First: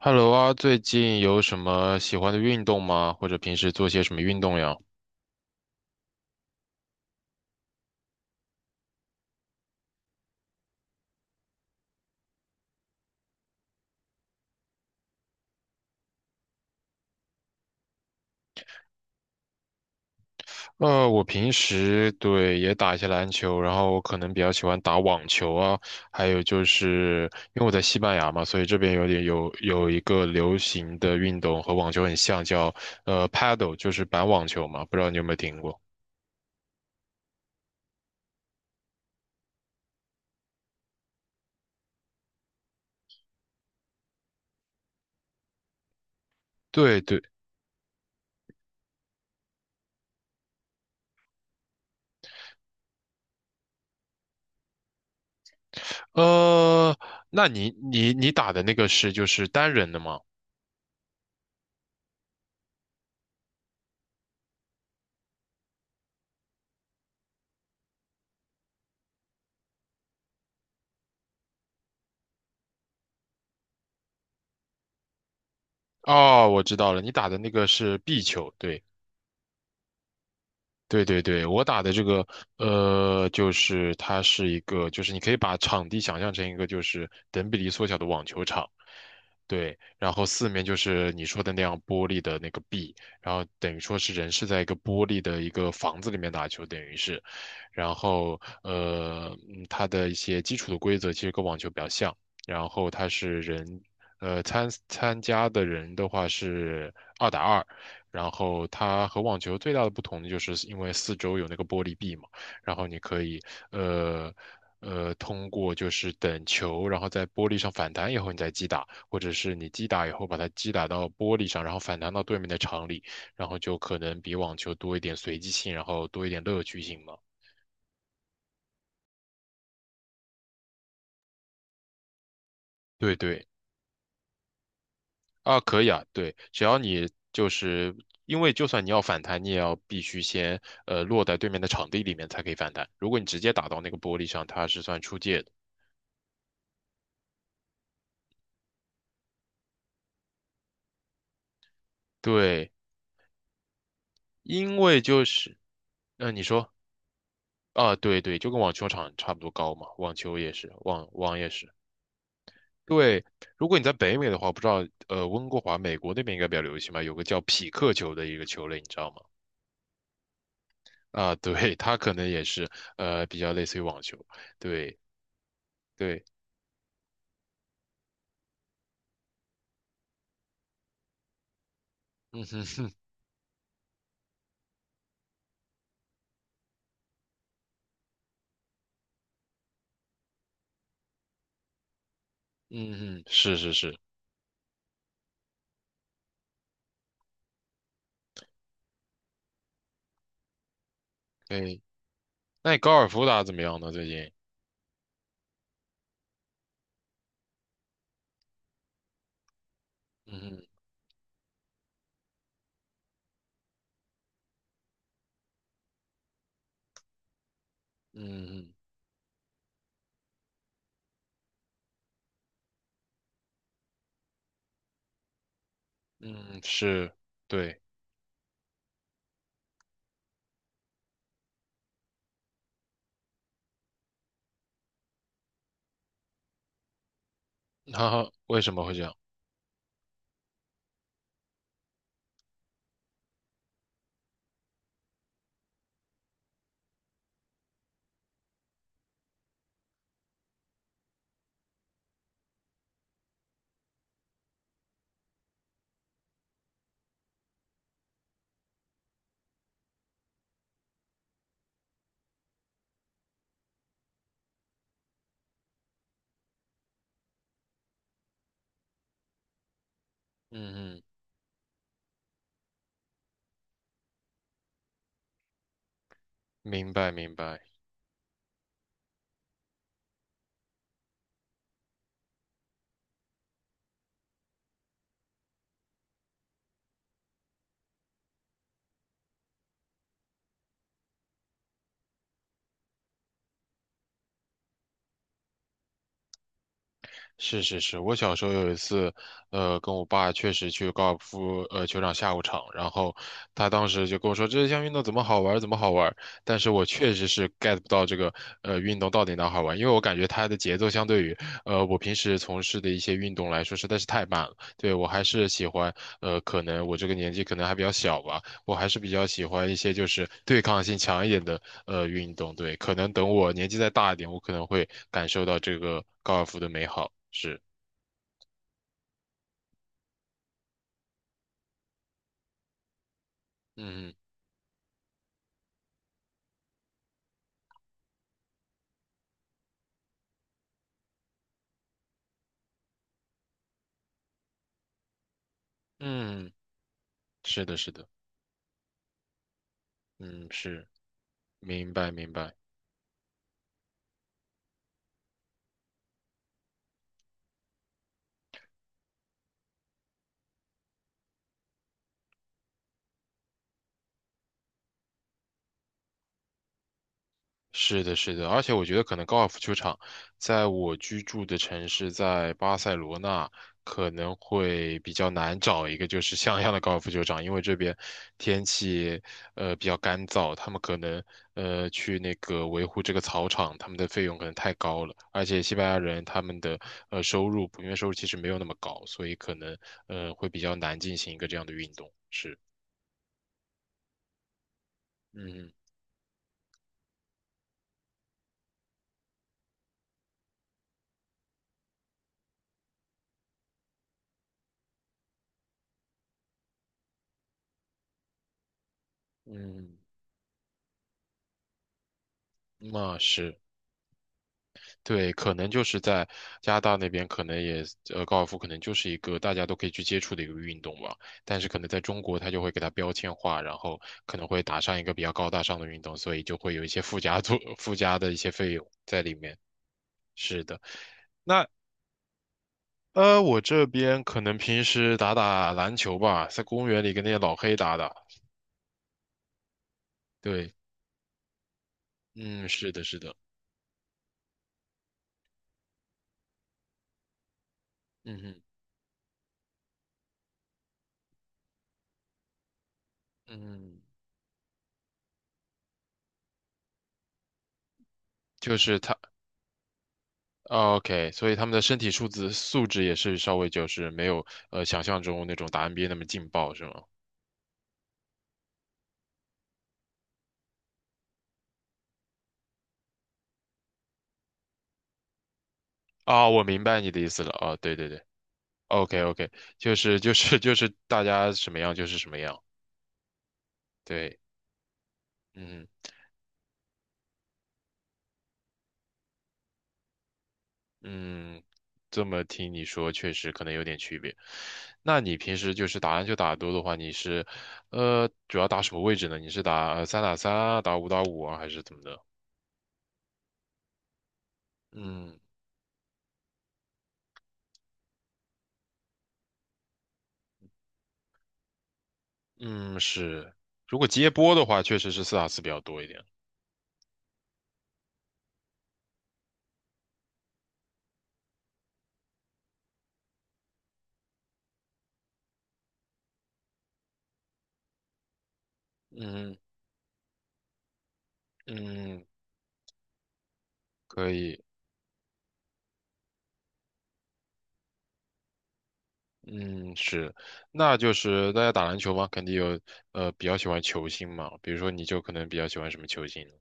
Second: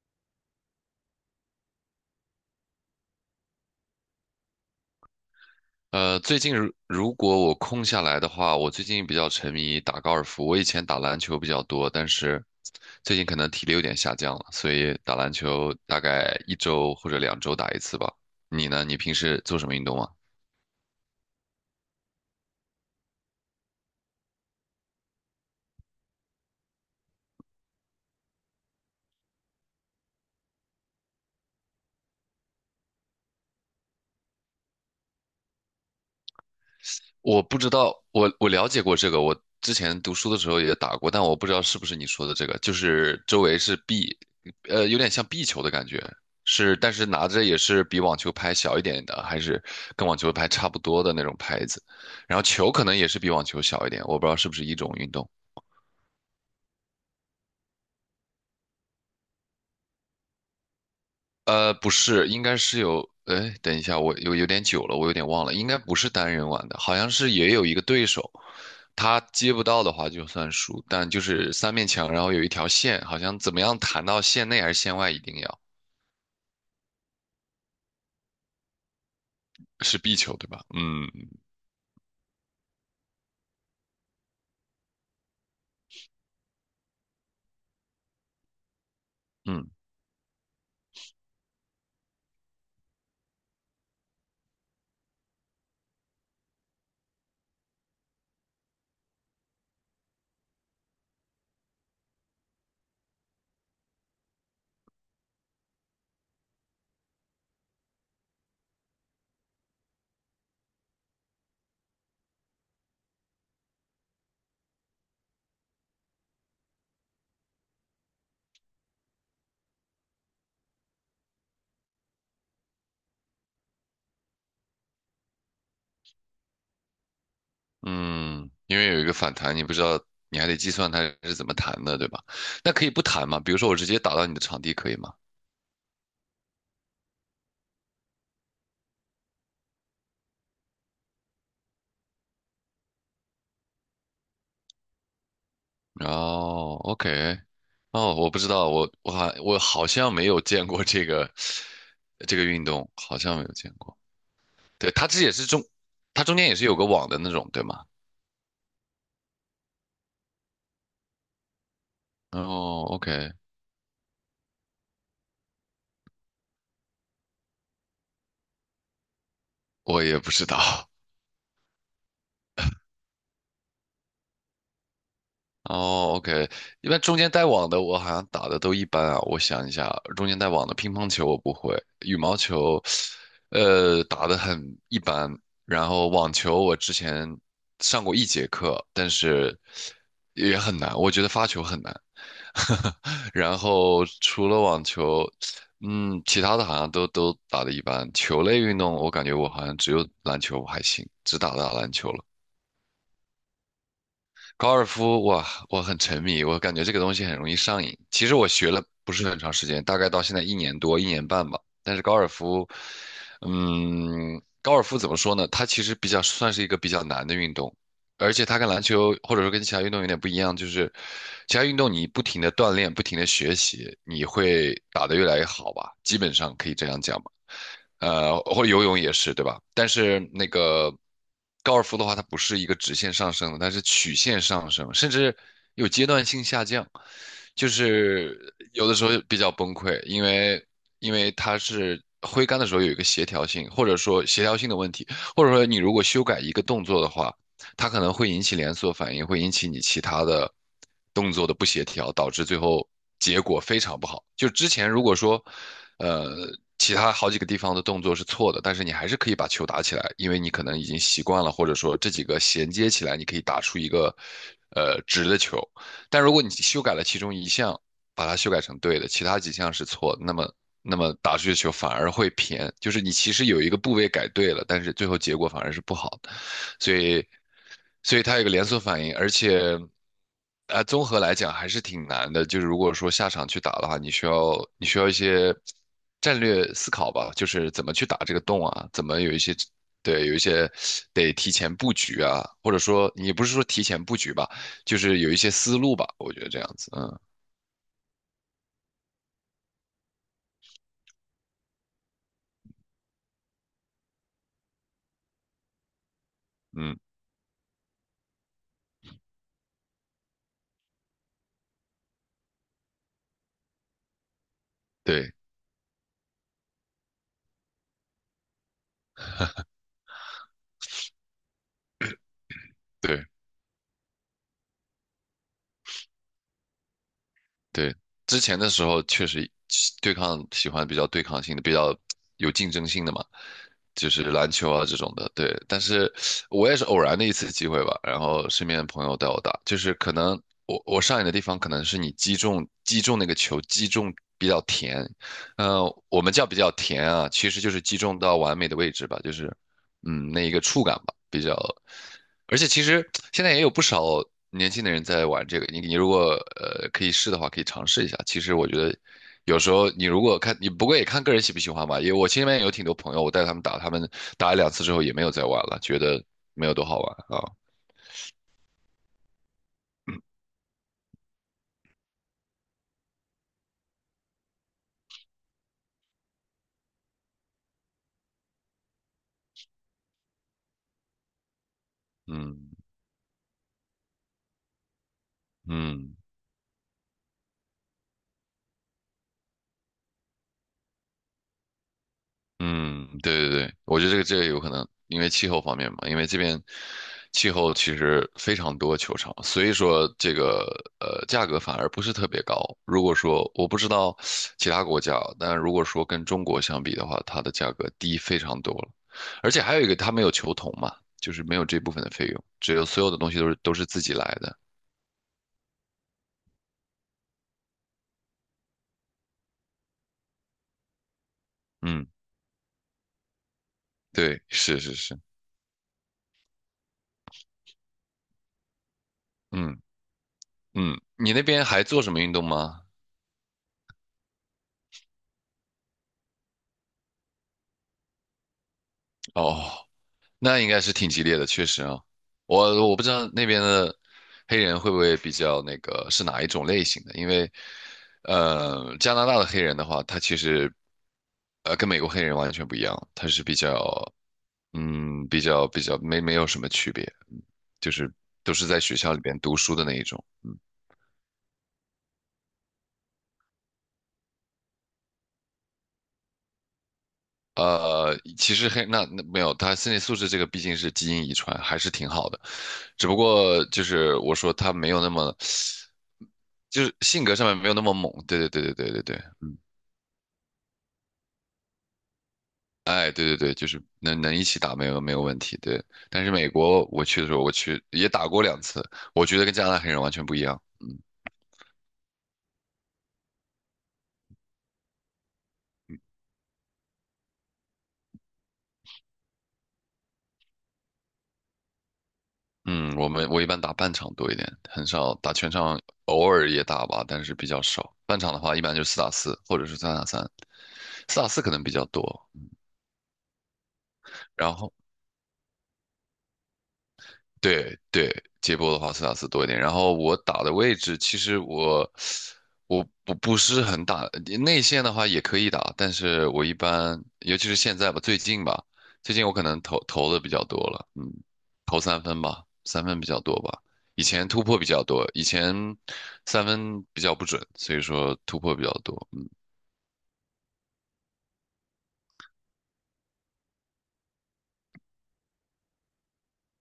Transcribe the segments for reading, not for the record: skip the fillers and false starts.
Hello 啊，最近有什么喜欢的运动吗？或者平时做些什么运动呀？最近如果我空下来的话，我最近比较沉迷打高尔夫。我以前打篮球比较多，但是最近可能体力有点下降了，所以打篮球大概1周或者2周打一次吧。你呢？你平时做什么运动啊？我平时对也打一些篮球，然后我可能比较喜欢打网球啊，还有就是因为我在西班牙嘛，所以这边有点有一个流行的运动和网球很像，叫paddle，就是板网球嘛，不知道你有没有听过？我不知道，我了解过这个，我之前读书的时候也打过，但我不知道是不是你说的这个，就是周围是壁，有点像壁球的感觉，是，但对是对，拿着也是比网球拍小一点的，还是跟网球拍差不多的那种拍子，然后球可能也是比网球小一点，我不知道是不是一种运动。呃，那你打的那个是就是单人的吗？不是，应该是有，哎，等一下，我有点久了，我有点忘了，应该不是单人玩的，好像是也有一个对手，他接不到的话就算输，但就是三面墙，然后有一条线，好像怎么样弹到线内还是线外，一定要哦，我知道了，你打的那个是壁球，对。是壁球对吧？对嗯对对，我打的这个，就是它是一个，就是你可以把场地想象成一个就是等比例缩小的网球场。嗯对，然后四面就是你说的那样玻璃的那个壁，然后等于说是人是在一个玻璃的一个房子里面打球，等于是。然后它的一些基础的规则其实跟网球比较像，然后它是人，参加的人的话是二打二，然后它和网球最大的不同就是因为四周有那个玻璃壁嘛，然后你可以呃。通过就是等球，然后在玻璃上反弹以后，你再击打，或者是你击打以后把它击打到玻璃上，然后反弹到对面的场里，然后就可能比网球多一点随机性，然后多一点乐趣性嘛。嗯，因为有一个反弹，你不知道，你还得计算它是怎么弹的，对吧？那可以不对弹吗？对比如说我直接打到你的场地可以吗？啊，可以啊，对，只要你就是因为就算你要反弹，你也要必须先落在对面的场地里面才可以反弹。如果你直接打到那个玻璃上，它是算出界的。哦，OK，哦，我不知道，我好像没有见过这个运对，动，好像没有见过。因对，为就是，它那中你间也是说有个网的那种，对吗？啊，对对，就跟网球场差不多高嘛，网球也是，网也是。哦对，，OK，如果你在北美的话，不知道温哥华美国那边应该比较流行吧，有个叫匹克球的一个球类，你知道吗？我也不知道。啊，对，它可能也是比较类似于网球，对。哦对，，OK，一般中间带网的我好像打的都一般啊。我想一下，中间带网的乒乓球我不会，羽毛球，打的很一般。然后网球我之前上过1节课，但是也很难，我觉得发球很难。嗯嗯，是然是是，后除了网球，其他的好像都打的一般。球类运动我感觉我好像只有篮球还行，只可打打以。篮球了。那你高尔夫打得怎么样呢？最近？高尔夫，哇，我很沉迷，我感觉这个东西很容易上瘾。其实我学了不是很长时间，大概到现在一嗯年多、1年半吧。但是高尔夫，高尔夫怎么说呢？它其实比较算是一个比较难的运动，而且它跟嗯篮球或者说跟其他运动有点不一样，就是其他运动你不停的锻炼、不停的学习，你会打得越来越好吧？基本嗯上嗯，可以这样是，讲吧。对。或者游泳也是，对吧？但是那个高尔夫的话，它不是一个直线上升的，它是曲线上升，甚至有阶段性下降，就 哈哈，是为什么有会的这时候样？比较崩溃，因为它是挥杆的时候有一个协调性，或者说协调性的问题，或者说你如果修改一个动作的话，它可能会引起连锁反应，会引起你其他的动作的不协调，导致最后结果非常不好。就之前如果说，呃，其他好几个地方的动作是错的，但是你还是可以把球打起来，因为你可能已经习惯了，或者说这几个衔接起来，你可以打出一个直的球。但如果你修改了其中一项，把它修改成对的，其他几项是错的那么嗯那嗯，么打出去的球反而会偏，就是你其实有一个部位改对了，但是最后结果反而是不好的。明所白以，明白。所以它有个连锁反应，而且，综合来讲还是挺难的。就是如果说下场去打的话，你需要一些战略思考吧，就是怎么去打这个洞啊，怎么有一些得提前布局啊，或者说你不是说提前布局吧，就是有一些思路吧，我觉得这样子，嗯是是是，我小时候有一次，跟我爸确实去高尔夫球场下午场，然后他当时就跟我说这项运动怎么好玩儿，怎么好玩儿，但是我嗯，确实是 get 不到这个运动到底哪儿好玩，因为我感觉它的节奏相对于我平时从事的一些运动来说实在是太慢了。对，我还对是喜欢可能我这个年纪可能还比较小吧，我还是比较喜欢一些就是对抗性强一点的运动。对，可能对。等我年纪再大一点，我可能会感受到这个高尔夫的美好。是，对，之前的时候确实喜欢比较对抗性的，比较有竞争性的嘛，就嗯是篮球啊这种的。对，但是我也是偶然的一次机会吧，然后身边的朋友带我打，就是可能我上瘾的地方可能是你击中那个球击中比较甜，嗯、我们叫嗯，比较甜啊，其实是就的，是是击的，中到完美的位置吧，就是那嗯，一个触是，感吧，比较。明白明白。而且其实现在也有不少年轻的人在玩这个，你如果可以试的话，可以尝试一下。其实我觉得有时候你如果看你不过也看个人喜不喜欢吧，因为我身边有挺多朋友，我带他们打，他们打了两次之后也没有再玩了，觉得没有多好玩啊。是的，是的，而且我觉得可能高尔夫球场在我居住的城市，在巴塞罗那可能会比较难找一个就是像样的高尔夫球场。因为这边天气比较干燥，他们可能去那嗯个维护这个草场，他们的费用可能太高了。而且西班牙嗯。人他们的收入普遍收入其实没有那么高，所以可能会比较难进行一个这样的运动。是，嗯，对对对，我觉得这个有可能，因为气候嗯方面嘛，因为这边气候其实非常多球场，所以说这个价格反而不是特别高。如果说我不知道其他国家啊，但如果说跟中国相比的话，它的价格低非常多了，而且还有一个嗯，它没有球童嘛，就是没有这部分的费用，只有嗯所有的那东西都是是。都是自己来的。对，可能就是在加拿大那边，可能也高尔夫可能就是一个大家都可以去接触的一个运动吧。但是可能在嗯，中国，它就会给它标签化，然后可对，能会是打是上一个是，比较高大上的运动，所以就会有一些附加作 附加的一些费用在里面。嗯是的，嗯，你那边那还做什么运动吗？我这边可能平时打打篮球吧，在公园里跟那些老黑打打。哦，那应对，该是挺激烈的，确实啊，嗯，我是我不的，知是道的，那边的黑人会不会比较那个是哪一种类型的，因为嗯哼，加拿大的黑人的话，他其实跟美国黑人完全不一样，他是比嗯，较没有什么区别，就是都是就在学是校他。里边读书的那一种。哦 OK，所以他们的身体素质也是稍微就是没有想象中那种打 NBA 那么劲爆，是吗？其实黑那没有，他身体素质这个毕竟是基因遗传，还是挺好的。只不过就是我说他没有那么，啊、我明就是白你的性意格思上了。面没有啊、那么对对猛。对对对对对对对，OK 对，OK，就是大家什么样就是什么样。哎，对对对，就是能对，一起打没有问题。对，嗯但是美国我去的时候，我去也打过两次，我觉得跟加拿大黑人完全不一样。嗯嗯，这么听你说，确实可能有点区别。那你平时就是打篮球打得多的话，你是主要打什么位置呢？你是打三打三啊，打五打五啊，还是怎么的？嗯，我一般打半场多一点，很少打嗯全场，偶尔也打吧，但是比较少。半场的话，一般就四打四或者是三打三，四打四可能比较多。嗯，是。如果接然波的后话，确实是四打四比较多一点。对对，接波的话斯塔斯多一点。然后我打的位置，其实我不是很打内线的话也可以打，但是我一般，尤其是现在吧，最近吧，最近我可嗯能投的比较多了，投三分嗯，吧，三分比较多吧。以前可突破以，比较多，以前三分比较不准，所以说突破比较多。嗯嗯，是，那就是大家打篮球嘛，肯定有比较喜欢球星嘛，比如说你就可能比较喜欢什么球星呢？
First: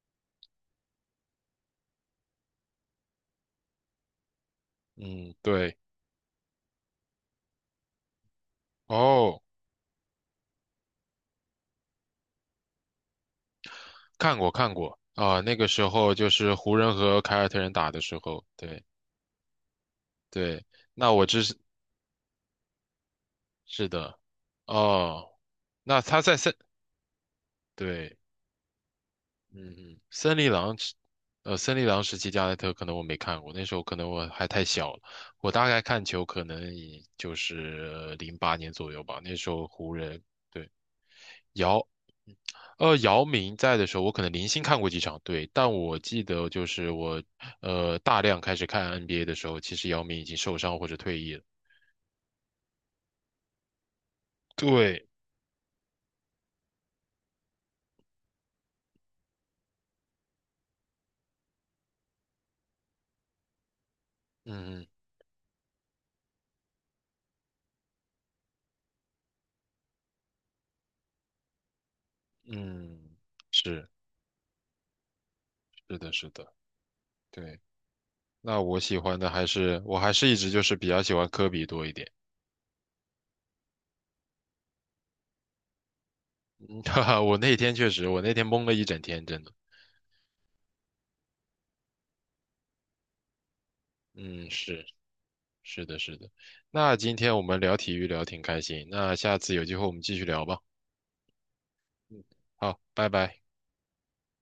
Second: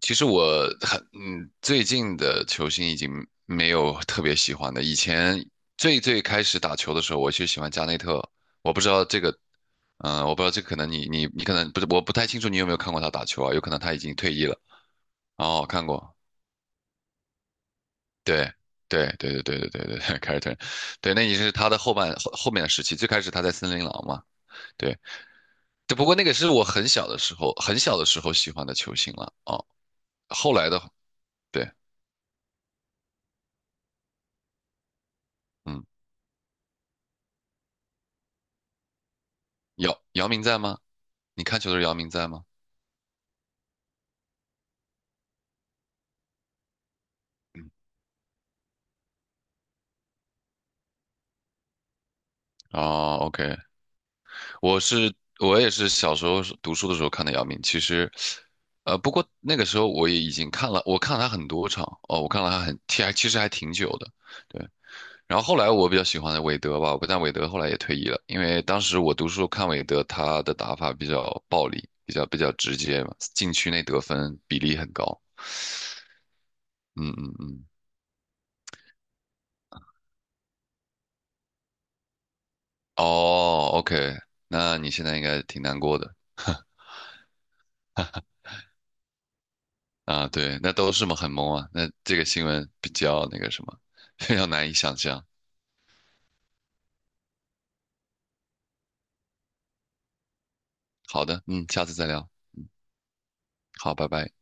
其实我很嗯，最近的球星已经没有特别喜欢的。以嗯，前对，最开始打球的时候，我就喜欢加内特。我不知道这个，哦，我不知道这个可能你可能不是，我不太清楚你有没有看过他打球啊？有可能他已经退看役过了。看过啊，那哦，个时看候过，就是湖人和凯尔特人打的时候，对对对对对对对对对，凯尔特人对，那对，那我已经知是他的后半后后面的时期。最开始他在森林是狼的，嘛，对。哦，只那不过他那个在是三，我很小的时候，很小的对。时候喜欢的球星了。哦，嗯嗯，后来的，对，森林狼时期加内特可能我没看过，那时候可能我还太小了。我大概嗯，看球可能也就是08年左右吧，那时候湖姚人。姚明在对，吗？你看球的时姚，候姚明在吗？姚明在的时候，我可能零星看过几场。对，但我记得就是我，大量开始看 NBA 的时候，其实姚明已经受伤或者退役了。哦，OK，我对，是我也是小时候是读书的时候看的姚明。其实，不过那个时候我也已经看了，我看了他很多场哦，我看了他很，其实还挺久的。对，嗯然后后来我比较喜欢的韦德吧，但韦德后来也退役了，因为当时我读书看韦德，他的打法比较暴力，比较直嗯接嘛，嗯，禁区内是得分比例很高。是的，是的，嗯嗯对。嗯，那我喜欢的还是，我还是一直就是比较喜欢科比多一点。哦，OK，那你现在应该挺难过的。哈哈，我那天确实，我那天懵了一整天，真的。啊，对，那都是嘛，很懵啊。那这个新闻比较那个什么，非常嗯，难以是想象。是的，是的。那今天我们聊体育聊挺开心，那下次有机会我们继续聊吧。好的，下次再嗯，聊。好，拜拜。好，拜拜。